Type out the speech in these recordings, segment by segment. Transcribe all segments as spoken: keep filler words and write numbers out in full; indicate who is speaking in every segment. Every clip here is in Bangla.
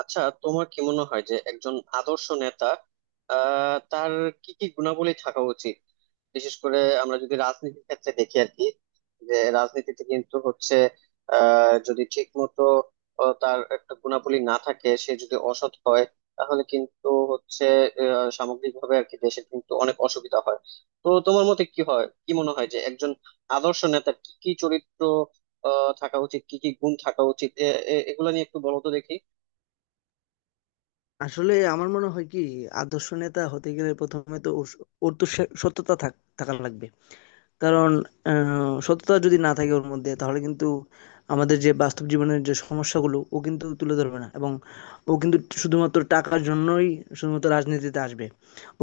Speaker 1: আচ্ছা, তোমার কি মনে হয় যে একজন আদর্শ নেতা আহ তার কি কি গুণাবলী থাকা উচিত? বিশেষ করে আমরা যদি রাজনীতির ক্ষেত্রে দেখি আর কি, যে রাজনীতিতে কিন্তু হচ্ছে আহ যদি ঠিক মতো তার একটা গুণাবলী না থাকে, সে যদি অসৎ হয়, তাহলে কিন্তু হচ্ছে আহ, সামগ্রিকভাবে আর কি দেশের কিন্তু অনেক অসুবিধা হয়। তো তোমার মতে কি হয়, কি মনে হয় যে একজন আদর্শ নেতার কি কি চরিত্র আহ থাকা উচিত, কি কি গুণ থাকা উচিত, এ- এ- এগুলা নিয়ে একটু বলো তো দেখি।
Speaker 2: আসলে আমার মনে হয় কি আদর্শ নেতা হতে গেলে প্রথমে তো ওর ওর তো সে- সততা থাক- থাকা লাগবে। কারণ আহ, সততা যদি না থাকে ওর মধ্যে তাহলে কিন্তু আমাদের যে বাস্তব জীবনের যে সমস্যাগুলো ও কিন্তু তুলে ধরবে না এবং ও কিন্তু শুধুমাত্র টাকার জন্যই শুধুমাত্র রাজনীতিতে আসবে।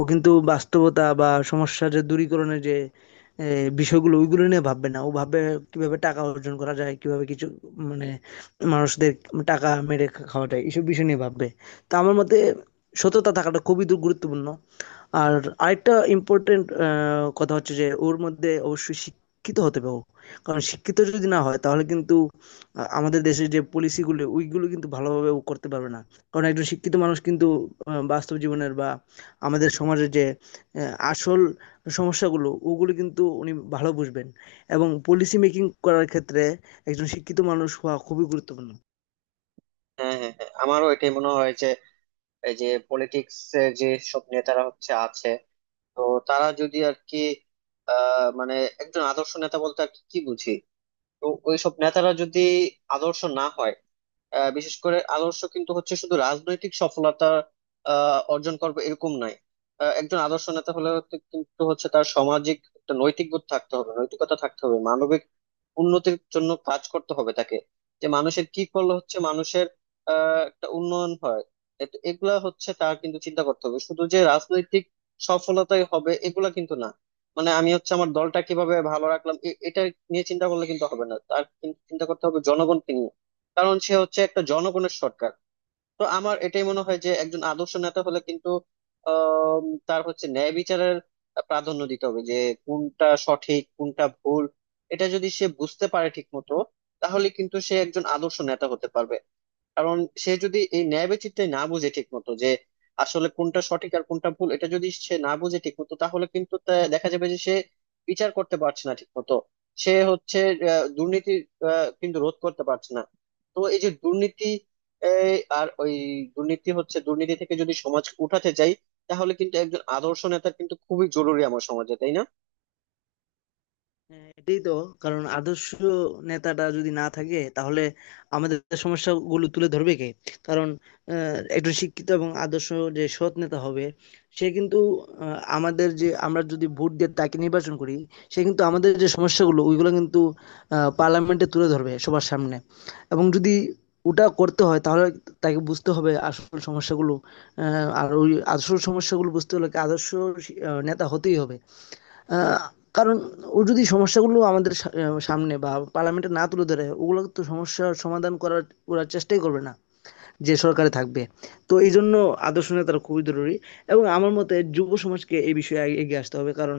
Speaker 2: ও কিন্তু বাস্তবতা বা সমস্যার যে দূরীকরণের যে এ, বিষয়গুলো ওইগুলো নিয়ে ভাববে না, ও ভাববে কিভাবে টাকা অর্জন করা যায়, কিভাবে কিছু মানে মানুষদের টাকা মেরে খাওয়া যায় এইসব বিষয় নিয়ে ভাববে। তো আমার মতে সততা থাকাটা খুবই দু- গুরুত্বপূর্ণ। আর আরেকটা ইম্পর্টেন্ট কথা হচ্ছে যে ওর মধ্যে অবশ্যই শিক্ষিত হতে হবে ও। কারণ শিক্ষিত যদি না হয় তাহলে কিন্তু আ- আমাদের দেশের যে পলিসিগুলো ওইগুলো কিন্তু ভালোভাবে ও করতে পারবে না। কারণ একজন শিক্ষিত মানুষ কিন্তু আহ, বাস্তব জীবনের বা আমাদের সমাজের যে আহ, আসল সমস্যাগুলো ওগুলো কিন্তু উনি ভালো বুঝবেন। এবং পলিসি মেকিং করার ক্ষেত্রে একজন শিক্ষিত মানুষ হওয়া খুবই গুরুত্বপূর্ণ।
Speaker 1: হ্যাঁ, হ্যাঁ, হ্যাঁ, আমারও এটাই মনে হয় যে এই যে পলিটিক্স এর যে সব নেতারা হচ্ছে আছে, তো তারা যদি আর কি, আহ, মানে একজন আদর্শ নেতা বলতে আর কি কি বুঝি। তো ওই সব নেতারা যদি আদর্শ না হয়, আহ, বিশেষ করে আদর্শ কিন্তু হচ্ছে শুধু রাজনৈতিক সফলতা আহ, অর্জন করবে এরকম নয়। আহ, একজন আদর্শ নেতা হলে হচ্ছে- কিন্তু হচ্ছে তার সামাজিক একটা নৈতিক বোধ থাকতে হবে, নৈতিকতা থাকতে হবে, মানবিক উন্নতির জন্য কাজ করতে হবে তাকে। যে মানুষের কি করলে হচ্ছে মানুষের আহ একটা উন্নয়ন হয়। এ- তো এগুলা হচ্ছে তার কিন্তু চিন্তা করতে হবে, শুধু যে রাজনৈতিক সফলতাই হবে এগুলা কিন্তু না। মানে আমি হচ্ছে আমার দলটা কিভাবে ভালো রাখলাম এ- এটা নিয়ে চিন্তা করলে কিন্তু হবে না, তার কিন্তু চিন্তা করতে হবে জনগণকে নিয়ে। কারণ সে হচ্ছে একটা জনগণের সরকার। তো আমার এটাই মনে হয় যে একজন আদর্শ নেতা হলে কিন্তু আম, তার হচ্ছে ন্যায় বিচারের প্রাধান্য দিতে হবে, যে কোনটা সঠিক, কোনটা ভুল, এটা যদি সে বুঝতে পারে ঠিক মতো, তাহলে কিন্তু সে একজন আদর্শ নেতা হতে পারবে। কারণ সে যদি এই ন্যায় বেচিত্রায় না বুঝে ঠিক মতো, যে আসলে কোনটা সঠিক আর কোনটা ভুল, এটা যদি সে না বুঝে ঠিক মতো, তাহলে কিন্তু তা- দেখা যাবে যে সে বিচার করতে পারছে না ঠিক মতো। সে হচ্ছে আহ, দুর্নীতি আহ, কিন্তু রোধ করতে পারছে না। তো এই যে দুর্নীতি, এই, আর ওই দুর্নীতি হচ্ছে, দুর্নীতি থেকে যদি সমাজ উঠাতে চাই, তাহলে কিন্তু একজন আদর্শ নেতা কিন্তু খুবই জরুরি আমার সমাজে, তাই না?
Speaker 2: হ্যাঁ, এটাই তো। কারণ আদর্শ নেতাটা যদি না থাকে তাহলে আমাদের সমস্যাগুলো তুলে ধরবে কে? কারণ আহ, একজন শিক্ষিত এবং আদর্শ যে সৎ নেতা হবে, সে কিন্তু আহ, আমাদের যে আমরা যদি ভোট দিয়ে তাকে নির্বাচন করি, সে কিন্তু আমাদের যে সমস্যাগুলো ওইগুলো কিন্তু পার্লামেন্টে তুলে ধরবে সবার সামনে। এবং যদি ওটা করতে হয় তাহলে তাকে বুঝতে হবে আসল সমস্যাগুলো। আহ, আর ওই আসল সমস্যাগুলো বুঝতে হলে কি আদর্শ আহ, নেতা হতেই হবে। আহ, কারণ ও যদি সমস্যাগুলো আমাদের সা- সামনে বা পার্লামেন্টে না তুলে ধরে, ওগুলো তো সমস্যার সমাধান করার ওরা চেষ্টাই করবে না, যে সরকারে থাকবে। তো এই জন্য আদর্শ নেতারা খুবই জরুরি। এবং আমার মতে যুব সমাজকে এই বিষয়ে আগে এগিয়ে আসতে হবে। কারণ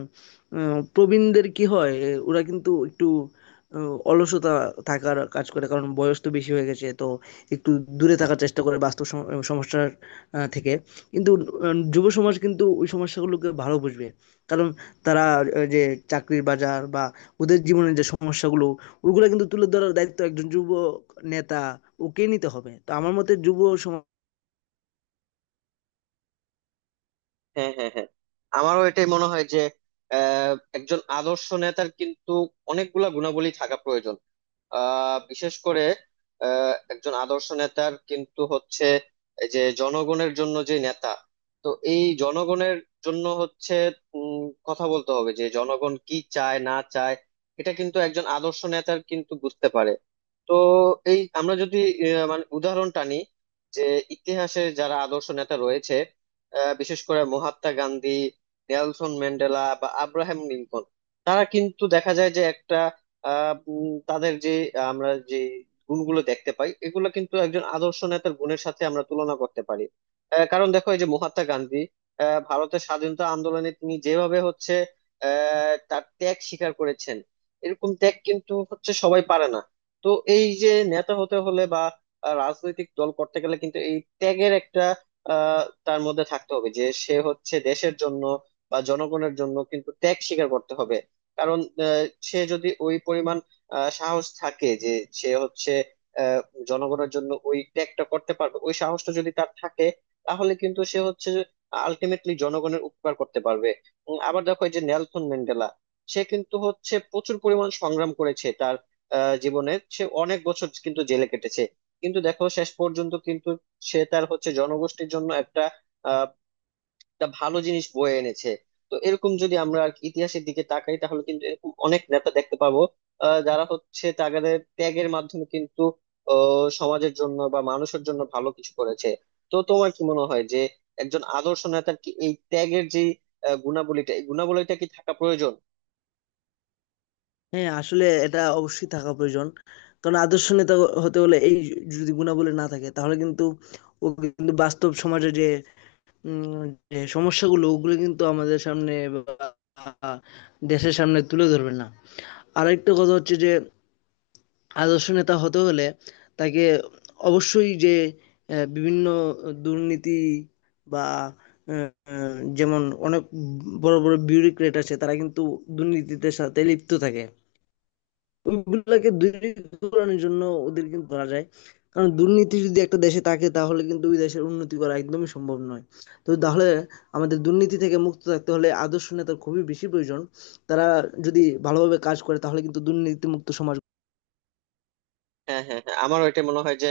Speaker 2: আহ, প্রবীণদের কি হয়, এ, ওরা কিন্তু একটু আহ, অলসতা থাকার কাজ করে, কারণ বয়স তো বেশি হয়ে গেছে, তো একটু দূরে থাকার চেষ্টা করে বাস্তব সম- সমস্যার আহ, থেকে। কিন্তু আহ, যুব সমাজ কিন্তু ওই সমস্যাগুলোকে ভালো বুঝবে। কারণ তারা আহ, যে চাকরির বাজার বা ওদের জীবনের যে সমস্যাগুলো ওগুলো কিন্তু তুলে ধরার দায়িত্ব একজন যুব নেতা, ওকে নিতে হবে। তো আমার মতে যুব সমাজ।
Speaker 1: হ্যাঁ, হ্যাঁ, হ্যাঁ, আমারও এটাই মনে হয় যে আহ, একজন আদর্শ নেতার কিন্তু অনেকগুলা গুণাবলী থাকা প্রয়োজন। আহ, বিশেষ করে আহ, একজন আদর্শ নেতার কিন্তু হচ্ছে এই যে জনগণের জন্য যে নেতা, তো এই জনগণের জন্য হচ্ছে উম, কথা বলতে হবে যে জনগণ কি চায় না চায়, এটা কিন্তু একজন আদর্শ নেতার কিন্তু বুঝতে পারে। তো এই আমরা যদি আহ, মানে উদাহরণ টানি, যে ইতিহাসে যারা আদর্শ নেতা রয়েছে, আহ, বিশেষ করে মহাত্মা গান্ধী, নেলসন ম্যান্ডেলা বা আব্রাহাম লিঙ্কন, তারা কিন্তু দেখা যায় যে একটা আহ, উম, তাদের যে আহ, আমরা যে গুণগুলো দেখতে পাই, এগুলো কিন্তু একজন আদর্শ নেতার গুণের সাথে আমরা তুলনা করতে পারি। আহ, কারণ দেখো, এই যে মহাত্মা গান্ধী, আহ, ভারতের স্বাধীনতা আন্দোলনে তিনি যেভাবে হচ্ছে আহ, তার ত্যাগ স্বীকার করেছেন, এরকম ত্যাগ কিন্তু হচ্ছে সবাই পারে না। তো এই যে নেতা হতে হলে বা আহ, রাজনৈতিক দল করতে গেলে কিন্তু এই ত্যাগের একটা আহ তার মধ্যে থাকতে হবে, যে সে হচ্ছে দেশের জন্য বা জনগণের জন্য কিন্তু ত্যাগ স্বীকার করতে হবে। কারণ আহ, সে যদি ওই পরিমাণ আহ, সাহস থাকে যে সে হচ্ছে আহ, জনগণের জন্য ওই ত্যাগটা করতে পারবে, ওই সাহসটা যদি তার থাকে, তাহলে কিন্তু সে হচ্ছে আলটিমেটলি জনগণের উপকার করতে পারবে। উম, আবার দেখো, এই যে নেলসন ম্যান্ডেলা, সে কিন্তু হচ্ছে প্রচুর পরিমাণ সংগ্রাম করেছে, তার আহ, জীবনে সে অনেক বছর কিন্তু জেলে কেটেছে। কিন্তু দেখো, শেষ পর্যন্ত কিন্তু সে তার হচ্ছে জনগোষ্ঠীর জন্য একটা আহ একটা ভালো জিনিস বয়ে এনেছে। তো এরকম যদি আমরা আর কি ইতিহাসের দিকে তাকাই, তাহলে কিন্তু এরকম অনেক নেতা দেখতে পাবো, আহ, যারা হচ্ছে তাদের ত্যাগের মাধ্যমে কিন্তু আহ, সমাজের জন্য বা মানুষের জন্য ভালো কিছু করেছে। তো তোমার কি মনে হয় যে একজন আদর্শ নেতার কি এই ত্যাগের যে আহ, গুণাবলীটা, এই গুণাবলীটা কি থাকা প্রয়োজন?
Speaker 2: হ্যাঁ আসলে এটা অবশ্যই থাকা প্রয়োজন। কারণ আদর্শ নেতা হতে হলে এই যদি গুণাবলী না থাকে তাহলে কিন্তু ও কিন্তু বাস্তব সমাজে যে উম, যে সমস্যাগুলো ওগুলো কিন্তু আমাদের সামনে বা দেশের সামনে তুলে ধরবে না। আরেকটা কথা হচ্ছে যে আদর্শ নেতা হতে হলে তাকে অবশ্যই যে আহ, বিভিন্ন দুর্নীতি বা আহ, যেমন অনেক বড় বড় বিউরোক্রেট আছে তারা কিন্তু দুর্নীতিতে সাথে লিপ্ত থাকে, ওইগুলোকে দূরীকরণের জন্য ওদের কিন্তু ধরা যায়। কারণ দুর্নীতি যদি একটা দেশে থাকে তাহলে কিন্তু ওই দেশের উন্নতি করা একদমই সম্ভব নয়। তো তাহলে আমাদের দুর্নীতি থেকে মুক্ত থাকতে হলে আদর্শ নেতার খুবই বেশি প্রয়োজন। তারা যদি ভালোভাবে কাজ করে তাহলে কিন্তু দুর্নীতি মুক্ত সমাজ।
Speaker 1: হ্যাঁ, হ্যাঁ, হ্যাঁ, আমারও এটা মনে হয় যে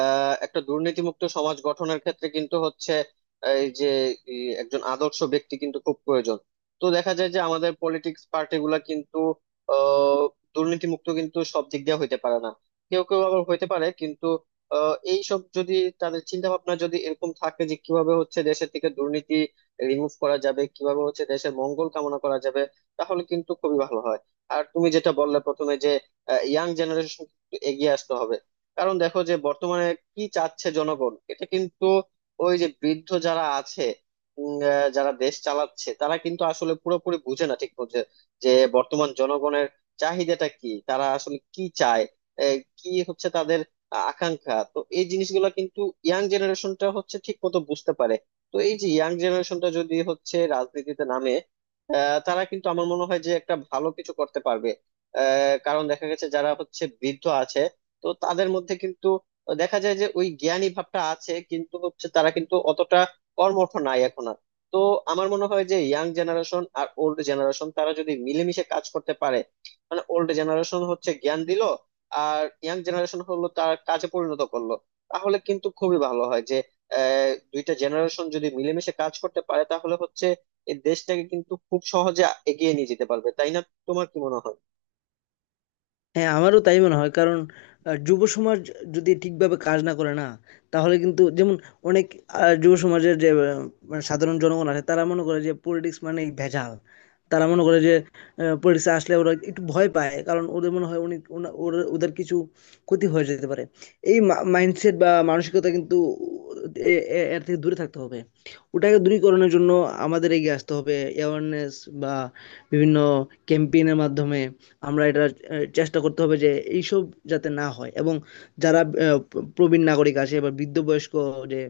Speaker 1: আহ, একটা দুর্নীতিমুক্ত সমাজ গঠনের ক্ষেত্রে কিন্তু হচ্ছে এই যে ই, একজন আদর্শ ব্যক্তি কিন্তু খুব প্রয়োজন। তো দেখা যায় যে আমাদের পলিটিক্স পার্টিগুলা কিন্তু আহ, দুর্নীতিমুক্ত কিন্তু সব দিক দিয়ে হইতে পারে না। কেউ কেউ আবার হইতে পারে, কিন্তু আহ, এই সব যদি, তাদের চিন্তা ভাবনা যদি এরকম থাকে যে কিভাবে হচ্ছে দেশের থেকে দুর্নীতি রিমুভ করা যাবে, কিভাবে হচ্ছে দেশের মঙ্গল কামনা করা যাবে, তাহলে কিন্তু খুবই ভালো হয়। আর তুমি যেটা বললে প্রথমে, যে ইয়াং জেনারেশন এগিয়ে আসতে হবে। কারণ দেখো, যে বর্তমানে কি চাচ্ছে জনগণ, এটা কিন্তু ওই যে বৃদ্ধ যারা আছে, উম, আহ, যারা দেশ চালাচ্ছে, তারা কিন্তু আসলে পুরোপুরি বুঝে না ঠিক বুঝে। যে বর্তমান জনগণের চাহিদাটা কি, তারা আসলে কি চায়, আহ, কি হচ্ছে তাদের আ- আকাঙ্ক্ষা, তো এই জিনিসগুলো কিন্তু ইয়াং জেনারেশনটা হচ্ছে ঠিক মতো বুঝতে পারে। তো এই যে ইয়াং জেনারেশনটা যদি হচ্ছে রাজনীতিতে নামে, আহ, তারা কিন্তু আমার মনে হয় যে একটা ভালো কিছু করতে পারবে। কারণ দেখা গেছে যারা হচ্ছে বৃদ্ধ আছে, তো তাদের মধ্যে কিন্তু দেখা যায় যে ওই জ্ঞানী ভাবটা আছে, কিন্তু হচ্ছে তারা কিন্তু অতটা কর্মঠ নাই এখন আর। তো আমার মনে হয় যে ইয়াং জেনারেশন আর ওল্ড জেনারেশন, তারা যদি মিলেমিশে কাজ করতে পারে, মানে ওল্ড জেনারেশন হচ্ছে জ্ঞান দিল আর ইয়াং জেনারেশন হলো তার কাজে পরিণত করলো, তাহলে কিন্তু খুবই ভালো হয় যে আহ, দুইটা জেনারেশন যদি মিলেমিশে কাজ করতে পারে তাহলে হচ্ছে এই দেশটাকে কিন্তু খুব সহজে এগিয়ে নিয়ে যেতে পারবে, তাই না? তোমার কি মনে হয়?
Speaker 2: হ্যাঁ, আমারও তাই মনে হয়। কারণ আ যুব সমাজ যদি ঠিকভাবে কাজ না করে না, তাহলে কিন্তু যেমন অনেক আ যুব সমাজের যে আ মানে সাধারণ জনগণ আছে তারা মনে করে যে পলিটিক্স মানেই ভেজাল। তারা মনে করে যে আ পলিটিক্সে আসলে ওরা একটু ভয় পায়। কারণ ওদের মনে হয় অনেক ওনা ওরা, ওদের কিছু ক্ষতি হয়ে যেতে পারে। এই মা মাইন্ডসেট বা মানসিকতা কিন্তু, এ এ এর থেকে দূরে থাকতে হবে। ওটাকে দূরীকরণের জন্য আমাদের এগিয়ে আসতে হবে। অ্যাওয়ারনেস বা বিভিন্ন ক্যাম্পেইন এর মাধ্যমে আমরা এটা আহ, চেষ্টা করতে হবে যে এইসব যাতে না হয়, এবং যারা আহ, প্রবীণ নাগরিক আছে বা বৃদ্ধ বয়স্ক যে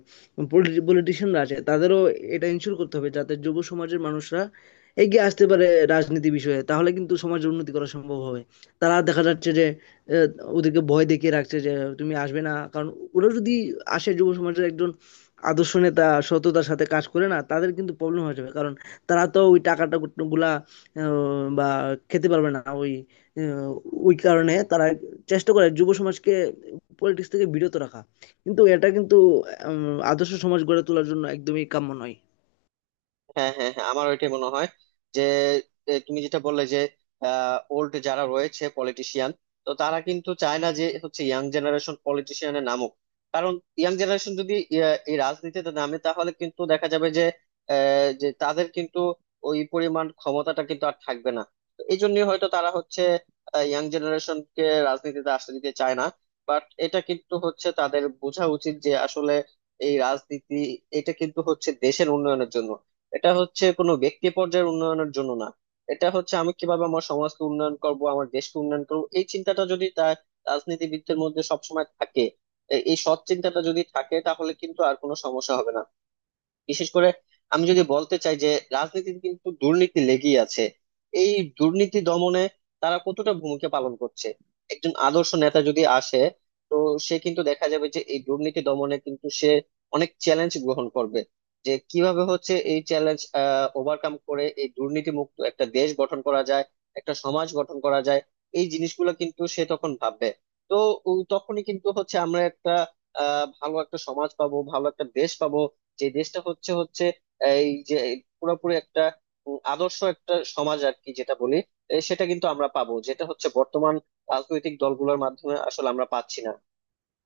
Speaker 2: পলিটিশিয়ানরা আছে তাদেরও এটা ইনশিওর করতে হবে যাতে যুব সমাজের মানুষরা এগিয়ে আসতে পারে রাজনীতি বিষয়ে, তাহলে কিন্তু সমাজের উন্নতি করা সম্ভব হবে। তারা দেখা যাচ্ছে যে আহ, ওদেরকে ভয় দেখিয়ে রাখছে যে তুমি আসবে না, কারণ ওরা যদি আসে যুব সমাজের একজন আদর্শ নেতা সততার সাথে কাজ করে, না তাদের কিন্তু প্রবলেম হয়ে যাবে। কারণ তারা তো ওই টাকাটা গুলা আহ, বা খেতে পারবে না ওই, আহ, ওই কারণে তারা চেষ্টা করে যুব সমাজকে পলিটিক্স থেকে বিরত রাখা। কিন্তু এটা কিন্তু উম, আদর্শ সমাজ গড়ে তোলার জন্য একদমই কাম্য নয়।
Speaker 1: হ্যাঁ, হ্যাঁ, হ্যাঁ, আমার ওইটাই মনে হয়, যে এ, তুমি যেটা বললে যে ওল্ড যারা রয়েছে পলিটিশিয়ান, তো তারা কিন্তু চায় না যে হচ্ছে ইয়াং জেনারেশন পলিটিশিয়ানে নামুক। কারণ ইয়াং জেনারেশন যদি আহ, এই রাজনীতিতে নামে, তাহলে কিন্তু দেখা যাবে যে আহ, যে তাদের কিন্তু ওই পরিমাণ ক্ষমতাটা কিন্তু আর থাকবে না। তো এই জন্যই হয়তো তারা হচ্ছে ইয়াং জেনারেশনকে রাজনীতিতে আসতে দিতে চায় না। বাট এটা কিন্তু হচ্ছে তাদের বোঝা উচিত যে আসলে এই রাজনীতি, এটা কিন্তু হচ্ছে দেশের উন্নয়নের জন্য। এটা হচ্ছে কোনো ব্যক্তি পর্যায়ের উন্নয়নের জন্য না। এটা হচ্ছে, আমি কিভাবে আমার সমাজকে উন্নয়ন করব, আমার দেশকে উন্নয়ন করব, এই চিন্তাটা যদি তার রাজনীতিবিদদের মধ্যে সবসময় থাকে, এ- এই সৎ চিন্তাটা যদি থাকে, তাহলে কিন্তু আর কোনো সমস্যা হবে না। বিশেষ করে আমি যদি বলতে চাই, যে রাজনীতিতে কিন্তু দুর্নীতি লেগেই আছে, এই দুর্নীতি দমনে তারা কতটা ভূমিকা পালন করছে, একজন আদর্শ নেতা যদি আসে, তো সে কিন্তু দেখা যাবে যে এই দুর্নীতি দমনে কিন্তু সে অনেক চ্যালেঞ্জ গ্রহণ করবে। যে কিভাবে হচ্ছে এই চ্যালেঞ্জ আহ ওভারকাম করে এই দুর্নীতি মুক্ত একটা দেশ গঠন করা যায়, একটা সমাজ গঠন করা যায়, এই জিনিসগুলো কিন্তু সে তখন ভাববে। তো উ, তখনই কিন্তু হচ্ছে আমরা একটা আহ ভালো একটা সমাজ পাবো, ভালো একটা দেশ পাবো। যে দেশটা হচ্ছে হচ্ছে এই যে পুরোপুরি একটা উম, আদর্শ একটা সমাজ আর কি, যেটা বলি, এ, সেটা কিন্তু আমরা পাবো, যেটা হচ্ছে বর্তমান রাজনৈতিক দলগুলোর মাধ্যমে আসলে আমরা পাচ্ছি না।